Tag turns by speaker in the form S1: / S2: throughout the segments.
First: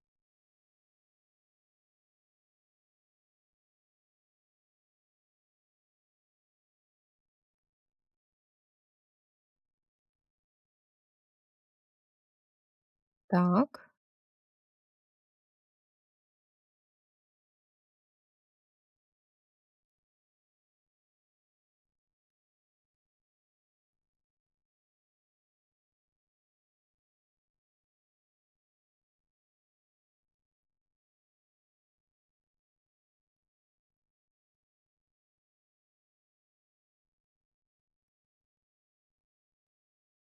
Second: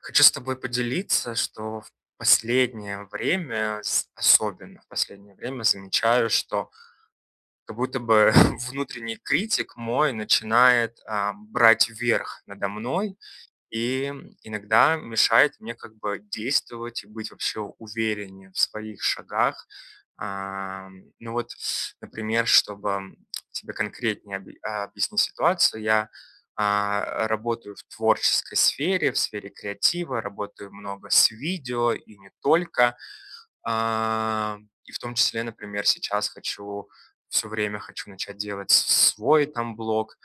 S1: Хочу с тобой поделиться, что в последнее время з особенно в последнее время, замечаю, что как будто бы внутренний критик мой начинает, а, брать верх надо мной
S2: Так.
S1: и иногда мешает мне как бы действовать и быть вообще увереннее в своих шагах. А, ну вот, с например, чтобы тебе конкретнее об объяснить ситуацию: я, а, работаю в творческой сфере, в сфере креатива, работаю много с видео и не только. А, и в том числе, например, сейчас хочу- всё время хочу- начать делать с свой там блог.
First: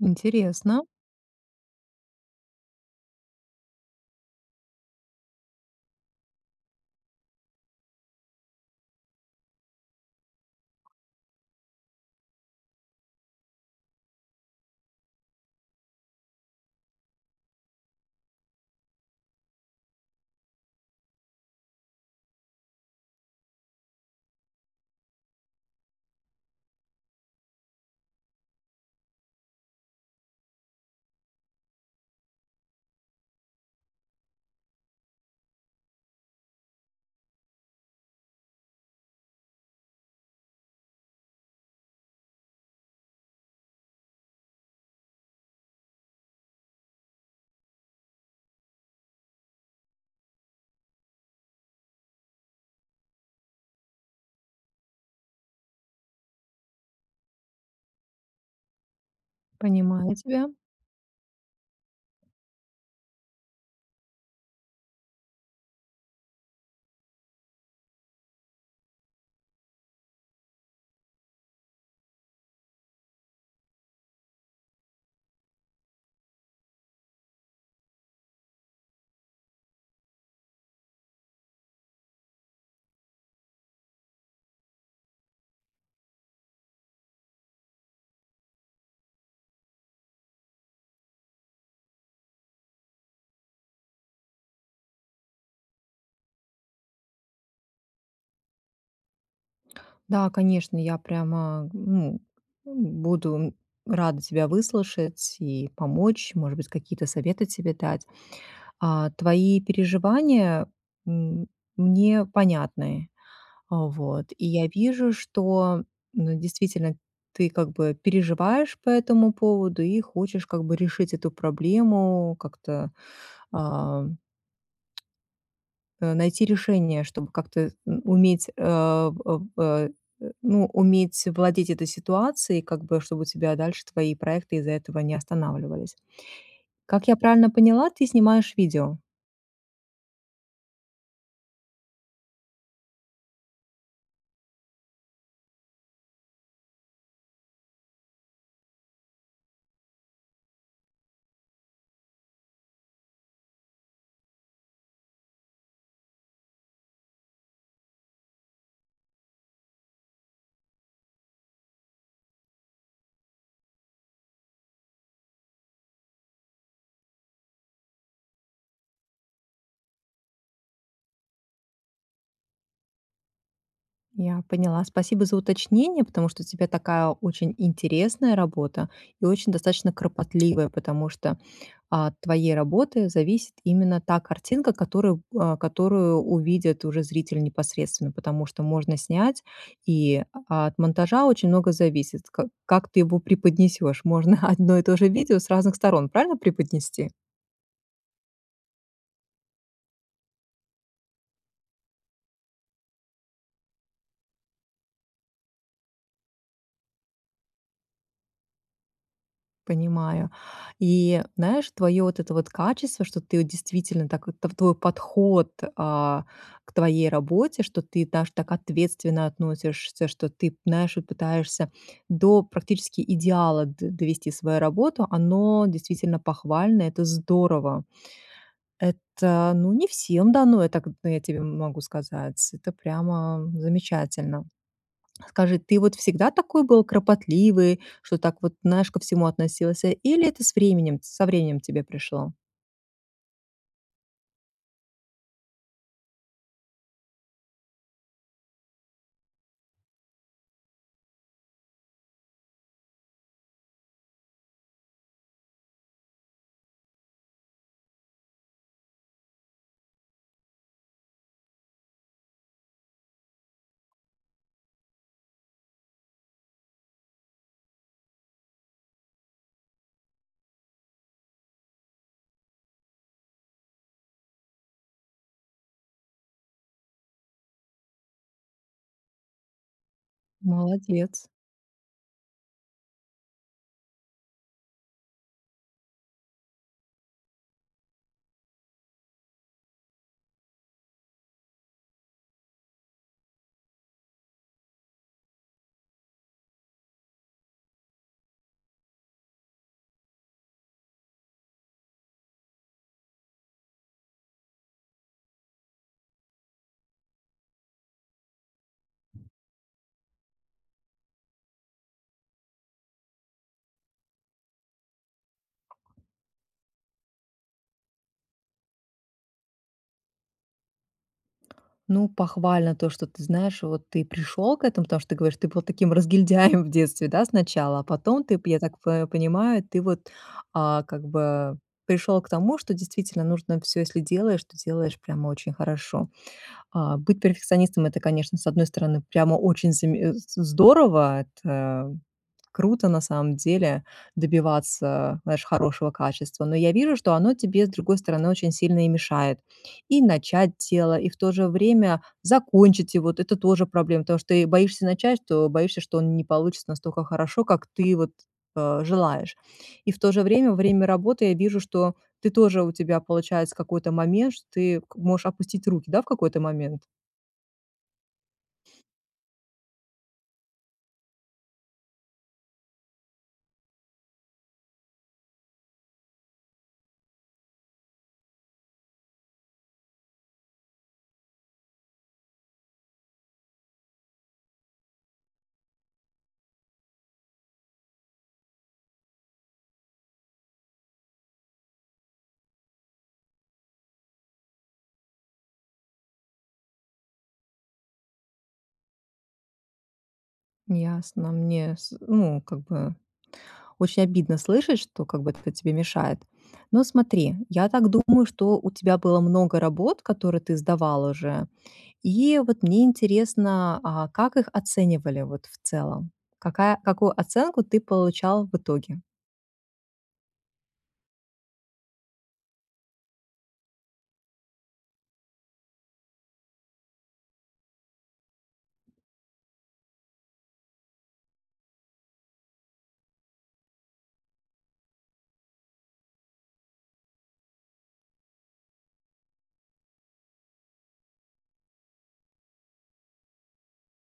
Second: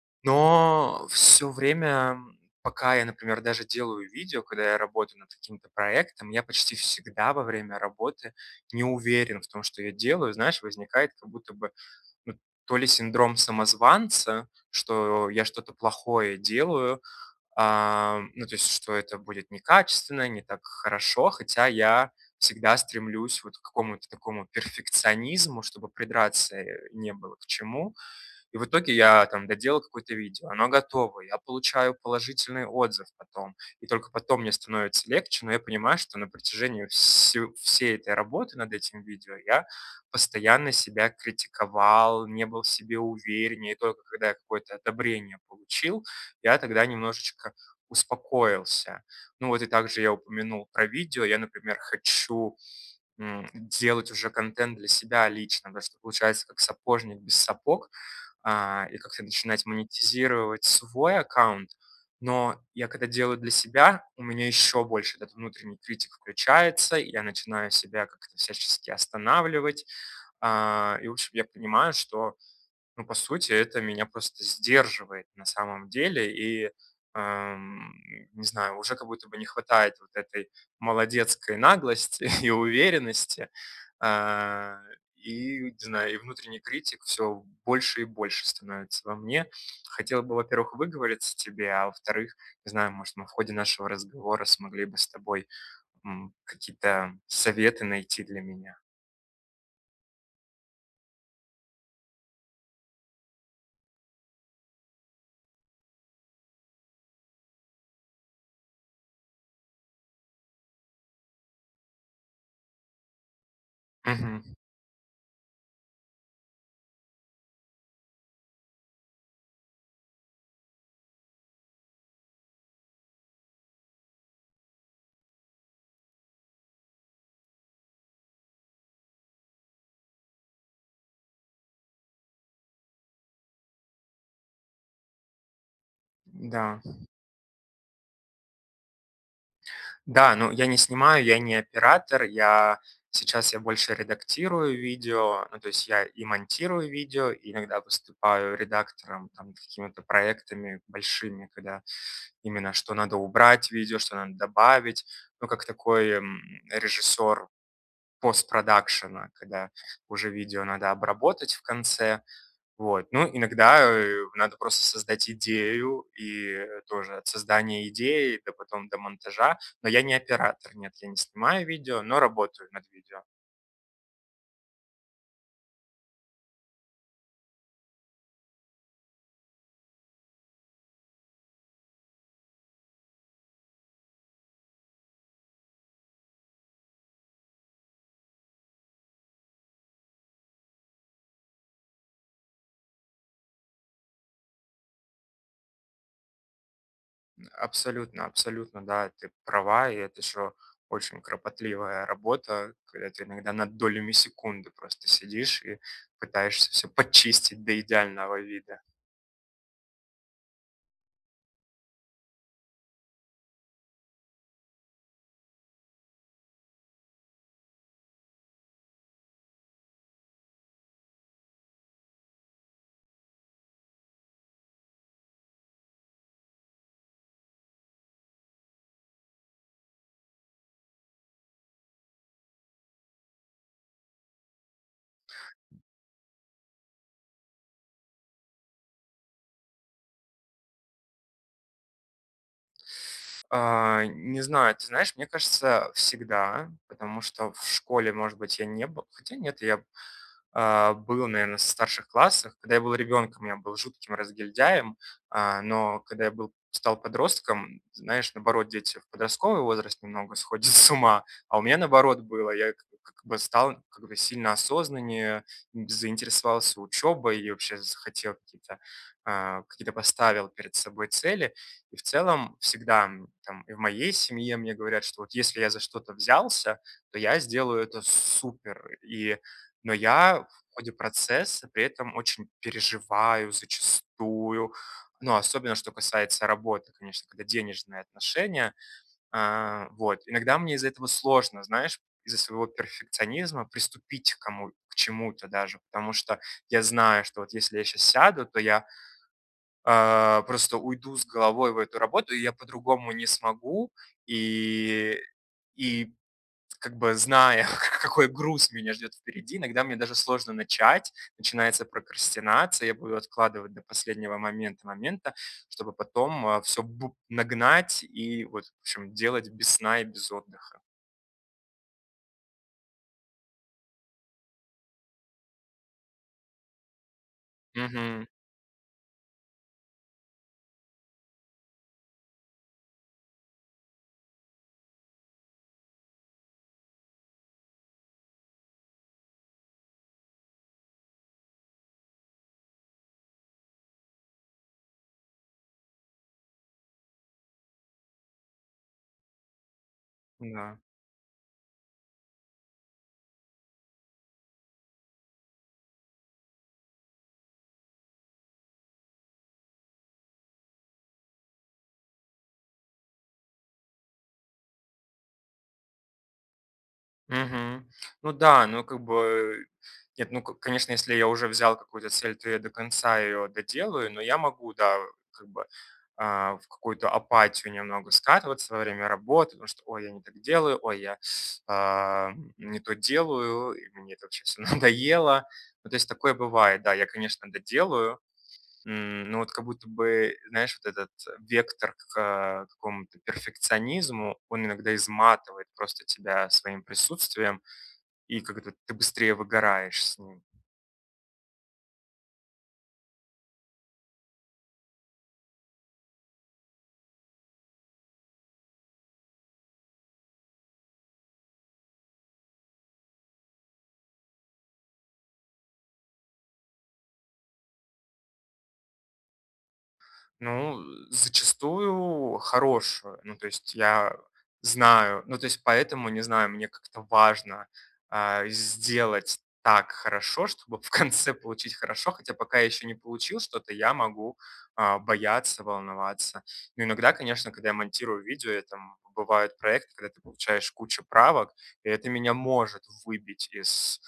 S2: Интересно.
S1: Но всё время, пока я, например, даже делаю видео, когда я работаю над каким-то проектом, я почти всегда во время работы не уверен в том, что я делаю. Знаешь, возникает как будто бы, м, то ли синдром самозванца, что я что-то плохое делаю. А, ну, то есть что это будет некачественно, не так хорошо, хотя я всегда стремлюсь вот к какому-то такому перфекционизму, чтобы придраться, э, не было к чему. И в итоге я там доделал какое-то видео, оно готово. Я получаю положительный отзыв потом. И только потом мне становится легче, но я понимаю, что на протяжении все всей этой работы над этим видео я постоянно себя критиковал, не был в себе увереннее. И только когда я какое-то одобрение получил, я тогда немножечко успокоился. Ну вот, и также я упомянул про видео. Я, например, хочу, м, делать уже контент для себя лично. Да, что получается, как сапожник без сапог, а, и как-то начинать
S2: Понимаю тебя.
S1: монетизировать свой аккаунт. Но, я когда делаю для себя, у меня ещё больше этот внутренний критик включается. Я начинаю себя как-то всячески останавливать. А, и в общем, я понимаю, что, ну, по сути, это меня просто сдерживает на самом деле. И, ам, не знаю, уже как будто бы не хватает вот этой молодецкой наглости и уверенности. А, и, не знаю, и внутренний критик всё больше и больше становится во мне. Хотел бы, во-первых, выговориться тебе. А во-вторых, не знаю, может, мы в ходе нашего разговора смогли бы с тобой, м, какие-то советы найти для меня.
S2: Да, конечно, я прямо, ну, буду рада тебя выслушать и помочь, может быть, какие-то советы себе дать. А, твои переживания м мне понятны, а, вот, и
S1: Мгм.
S2: я вижу, что, ну, действительно ты как бы переживаешь по этому поводу и хочешь как бы решить эту проблему, как-то, ам, э, найти решение, чтоб как-то н уметь, а, б а, а, ну, уметь владеть этой ситуацией, как бы, чтобы у тебя дальше твои проекты из-за этого не останавливались.
S1: Да.
S2: Как я правильно поняла, ты снимаешь видео?
S1: Да, ну, я не снимаю, я не оператор, я, сейчас я больше редактирую видео, ну то есть я и монтирую видео, иногда выступаю редактором, там, какими-то проектами большими, когда именно что надо убрать в видео, что надо добавить. Ну, как такой, м, режиссёр постпродакшна, когда уже видео надо обработать в конце. Вот, ну, иногда, э, надо просто создать идею и тоже от создания идеи до потом до монтажа. Но я не оператор, нет, я не снимаю видео, но работаю над видео.
S2: Я поняла. Спасибо за уточнение, потому что у тебя такая очень интересная работа и очень достаточно кропотливая, потому что от твоей работы зависит именно та картинка, которую, а, которую увидит уже зритель непосредственно, потому что можно снять, и от монтажа очень много зависит, ка как ты его преподнесешь. Можно одно и то же видео с разных сторон, правильно, преподнести?
S1: Абсолютно, абсолютно, да, и ты права, и это ещё очень кропотливая работа, когда ты иногда над долями секунды просто сидишь и пытаешься всё подчистить до идеального вида.
S2: Понимаю. И знаешь, твоё вот это вот качество, что ты вот действительно так вот тв твой подход, а, к твоей работе, что ты даже так ответственно относишься, что ты, знаешь, и пытаешься до практически идеала д довести свою работу. Оно действительно похвально, это здорово. Это, ну, не всем дано, это, к я тебе могу сказать. Это прямо замечательно. Скажи, ты вот всегда такой был кропотливый, что так вот, знаешь, ко всему относился, или это с временем со временем тебе пришло?
S1: А, не знаю. Ты знаешь, мне кажется, всегда, потому что в школе, может быть, я не был хотя нет, я б а, был, наверно, в старших классах. Когда я был ребёнком, я был жутким разгильдяем, а, но когда я был стал подростком, знаешь, наоборот, дети в подростковый возраст немного сходят с ума, а у меня наоборот было. Я, как как бы, стал, как бы, сильно осознаннее, м, заинтересовался учёбой и, вообще, захотел какие-то, а, какие-то поставил перед собой цели. И в целом всегда, м, там, и в моей семье мне говорят, что вот если я за что-то взялся, то я сделаю это супер. И, но я в ходе
S2: Молодец.
S1: процесса при этом очень переживаю зачастую, но особенно, что касается работы, конечно, когда денежные отношения. А, вот, иногда мне из-за этого сложно, знаешь, из-за своего перфекционизма приступить к кому к чему-то даже, потому что я знаю, что вот если я щас сяду, то я а, просто уйду с головой в эту работу, и я по-другому не смогу. И и, как бы, зная, ка какой груз меня ждёт впереди, иногда мне даже сложно начать. Начинается прокрастинация, я буду откладывать до последнего момент момента, чтобы потом, а, всё бу нагнать и, вот, в общем, делать без сна и без отдыха.
S2: Ну, похвально то, что ты, знаешь, вот ты пришёл к этому, потому что ты говоришь, ты был таким разгильдяем в детстве, да, сначала, а потом
S1: Мгм.
S2: ты, п я так по понимаю, ты вот, а, как бы пришёл к тому, что действительно нужно всё, если делаешь, то делаешь прямо очень хорошо. А, быть перфекционистом- это, конечно, с одной стороны, прямо очень заме з здорово, это круто на самом деле- добиваться, знаешь, хорошего качества, но я вижу, что оно тебе, с другой стороны, очень сильно и мешает. И начать
S1: Да.
S2: дело, и в то же время закончить его- это тоже проблема, потому что ты и боишься начать, что боишься, что оно не получится настолько хорошо, как ты вот, а, желаешь. И в то же время во время работы я вижу, что ты тоже, у тебя получается какой-то момент, что ты к можешь опустить руки, да, в какой-то момент?
S1: Мгм. Ну да, ну, как бы нет, ну, ко конечно, если я уже взял какую-то цель, то я до конца её доделаю, но я могу, да, как бы, а, в какую-то апатию немного скатываться во время работы, потому что: "Ой, я не так делаю". "Ой, я, а, не то делаю". И мне это вообще всё надоело. Ну, то есть такое бывает, да, я, конечно, доделаю, м, но вот как будто бы, знаешь, вот этот вектор к э, какому-то перфекционизму, он иногда изматывает просто тебя своим присутствием, и как-то ты быстрее выгораешь с ним.
S2: Ясно, мне, с ну, как бы очень обидно слышать, что, как бы, это тебе мешает. Ну смотри, я так думаю, что у тебя было много работ, которые ты сдавал уже, и вот мне интересно, а как их оценивали, вот, в целом. Какая какую оценку ты получал в итоге?
S1: Ну, э, зачастую хорошую. Ну, то есть я знаю, ну, то есть поэтому, не знаю, мне как-то важно, а, сделать так хорошо, чтобы в конце получить хорошо, хотя пока я ещё не получил что-то, я могу, а, бояться, волноваться. Но иногда, конечно, когда я монтирую видео, это, м, бывают проекты, когда ты получаешь кучу правок, и это меня может выбить из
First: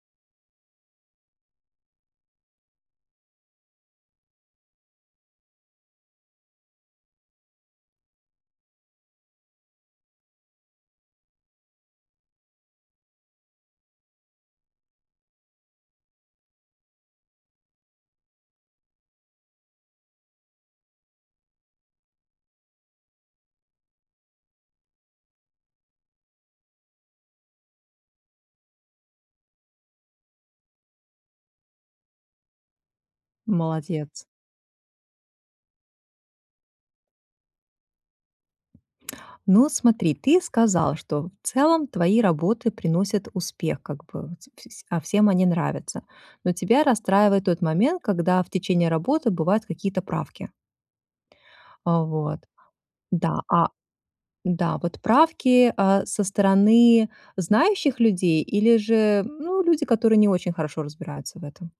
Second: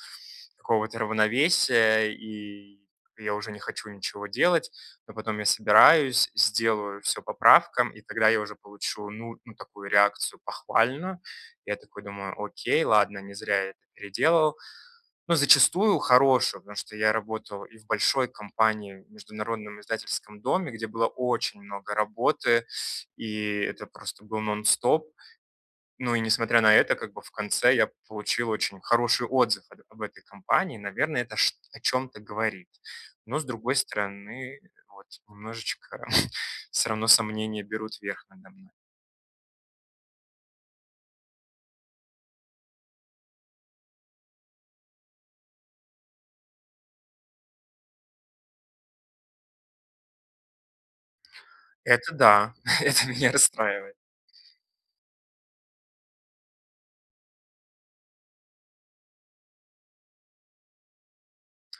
S1: какого-то равновесия, и я уже не хочу ничего делать. Но потом я собираюсь, сделаю всё по правкам, и когда я уже получу, ну ну, такую реакцию, похвальную, я такой думаю: "Окей, ладно, не зря я это переделывал". Но зачастую хорошую, потому что я работал и в большой компании, в международном издательском доме, где было очень много работы, и это просто был нон-стоп. Ну, и несмотря на это, как бы, в конце я получил очень хороший отзыв от об этой компании, наверно, это чт о чём-то говорит. Но, с другой
S2: Молодец.
S1: стороны, вот немножечко всё равно сомнения берут верх надо мной.
S2: Ну, смотри, ты сказал, что в целом твои работы приносят успех, как бы, с п с а, всем они нравятся. Но тебя расстраивает тот момент, когда в течение работы бывают какие-то правки. А,
S1: Это
S2: вот,
S1: да, это меня
S2: да, а
S1: расстраивает.
S2: Да, вот правки, а, со стороны знающих людей или же, ну, люди, которые не очень хорошо разбираются в этом?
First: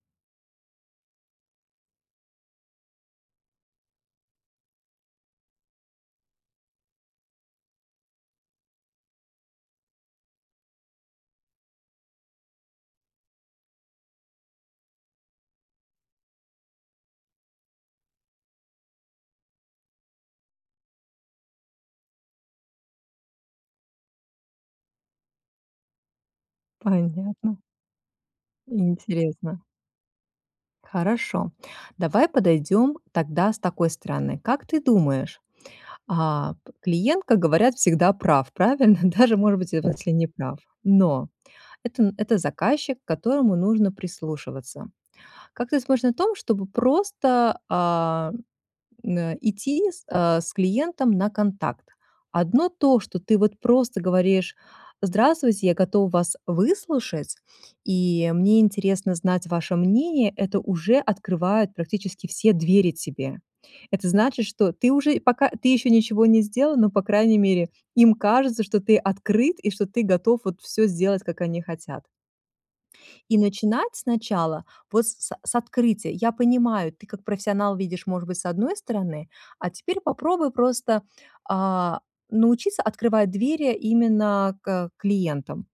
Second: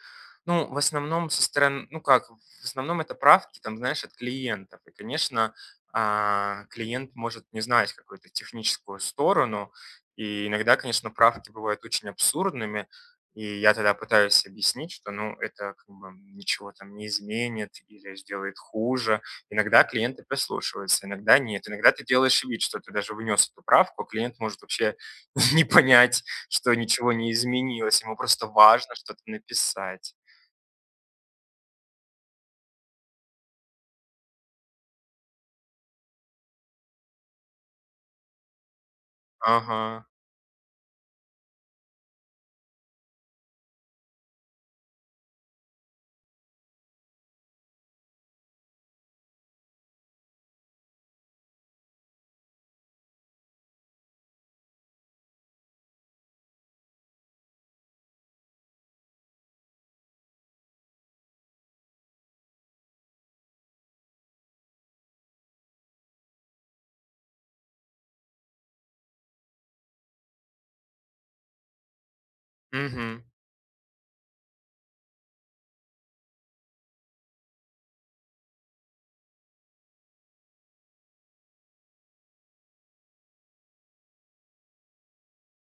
S1: Ну, в основном, со сторон ну как, в основном это правки там, знаешь, от клиентов. И конечно, а, клиент может не знать какую-то техническую сторону, и иногда, конечно, правки бывают очень абсурдными. И я тогда пытаюсь объяснить, что, ну, это как бы ничего там не изменит, или сделает хуже. Иногда клиенты прислушиваются, иногда нет. Иногда ты делаешь вид, что ты даже внёс эту правку, а клиент может вообще не понять, что ничего не
S2: Понятно.
S1: изменилось, ему просто важно что-то
S2: Интересно.
S1: написать.
S2: Хорошо, давай подойдем тогда с такой стороны. Как ты думаешь, а клиент, как говорят, всегда прав, правильно? Даже, может быть,
S1: Ага.
S2: если не прав, но это н это заказчик, к которому нужно прислушиваться. Как ты смотришь на том, чтобы просто, а, н э, идти, с а, с клиентом на контакт? Одно то, что ты вот просто говоришь: "Здравствуйте, я готов вас выслушать и мне интересно знать ваше мнение",- это уже открывает практически все двери тебе. Это значит, что ты уже и пока ты еще ничего не сделал, но, по крайней мере, им кажется, что ты открыт, и что ты готов вот всё сделать, как они хотят.
S1: Мгм.
S2: И начинать сначала, вот с с с открытия. Я понимаю, ты, как профессионал, видишь, может быть, с одной стороны, а теперь попробуй просто, а, научиться открывать двери именно к, э, клиентам.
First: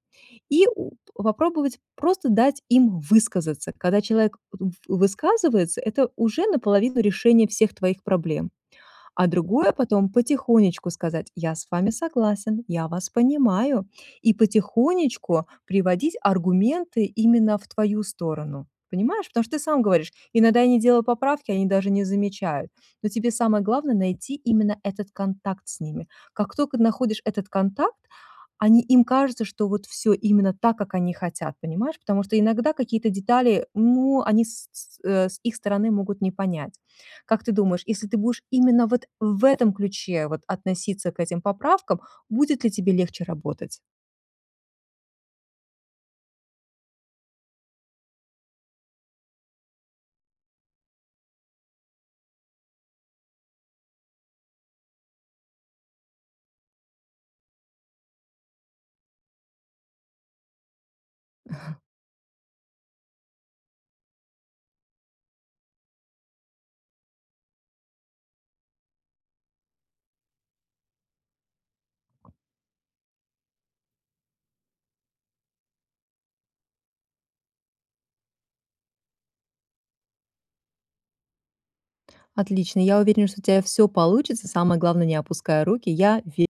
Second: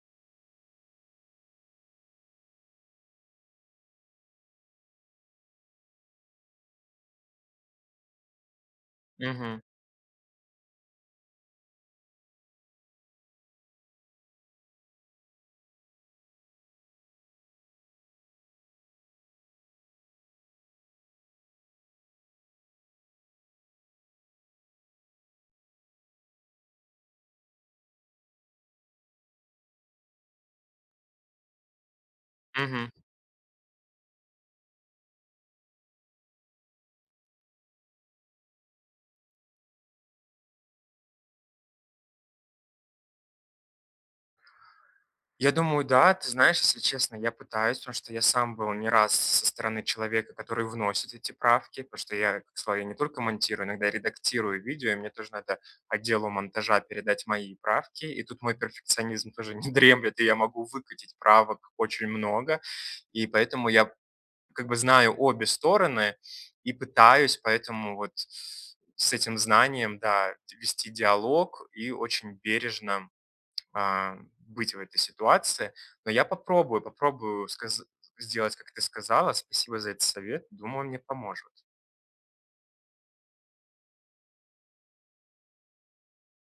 S2: И у попробовать просто дать им высказаться. Когда человек в высказывается- это уже наполовину решение всех твоих проблем. А
S1: Мгм.
S2: другое, потом потихонечку сказать: "Я с вами согласен, я вас понимаю". И потихонечку приводить аргументы именно в твою сторону, понимаешь? Потому что ты сам говоришь: "Иногда я не делал поправки, они даже не замечают". Но тебе самое главное найти именно этот контакт с ними. Как только находишь этот контакт, они им кажется, что вот всё именно так, как они хотят, понимаешь? Потому что иногда
S1: Мгм.
S2: какие-то детали, ну, они с с э, с их стороны могут не понять. Как ты думаешь, если ты будешь именно вот в этом ключе вот относиться к этим поправкам, будет ли тебе легче работать?
S1: Я думаю, да. Ты знаешь, если честно, я пытаюсь, потому что я сам был не раз со стороны человека, который вносит эти правки, потому что я, к славе, я не только монтирую, иногда редактирую видео. И мне тоже надо отделу монтажа передать мои правки, и тут мой перфекционизм тоже не дремлет, и я могу выкатить правок очень много. И поэтому я как бы знаю обе стороны и пытаюсь поэтому вот с этим знанием, да, д вести диалог и очень бережно, а, быть в этой ситуации. Но я попробую, попробую сказа сделать, как ты сказала. Спасибо за этот совет. Думаю, он мне поможет.
S2: Отлично. Я уверена, что у тя всё получится. Самое главное- не опускай руки. Я ве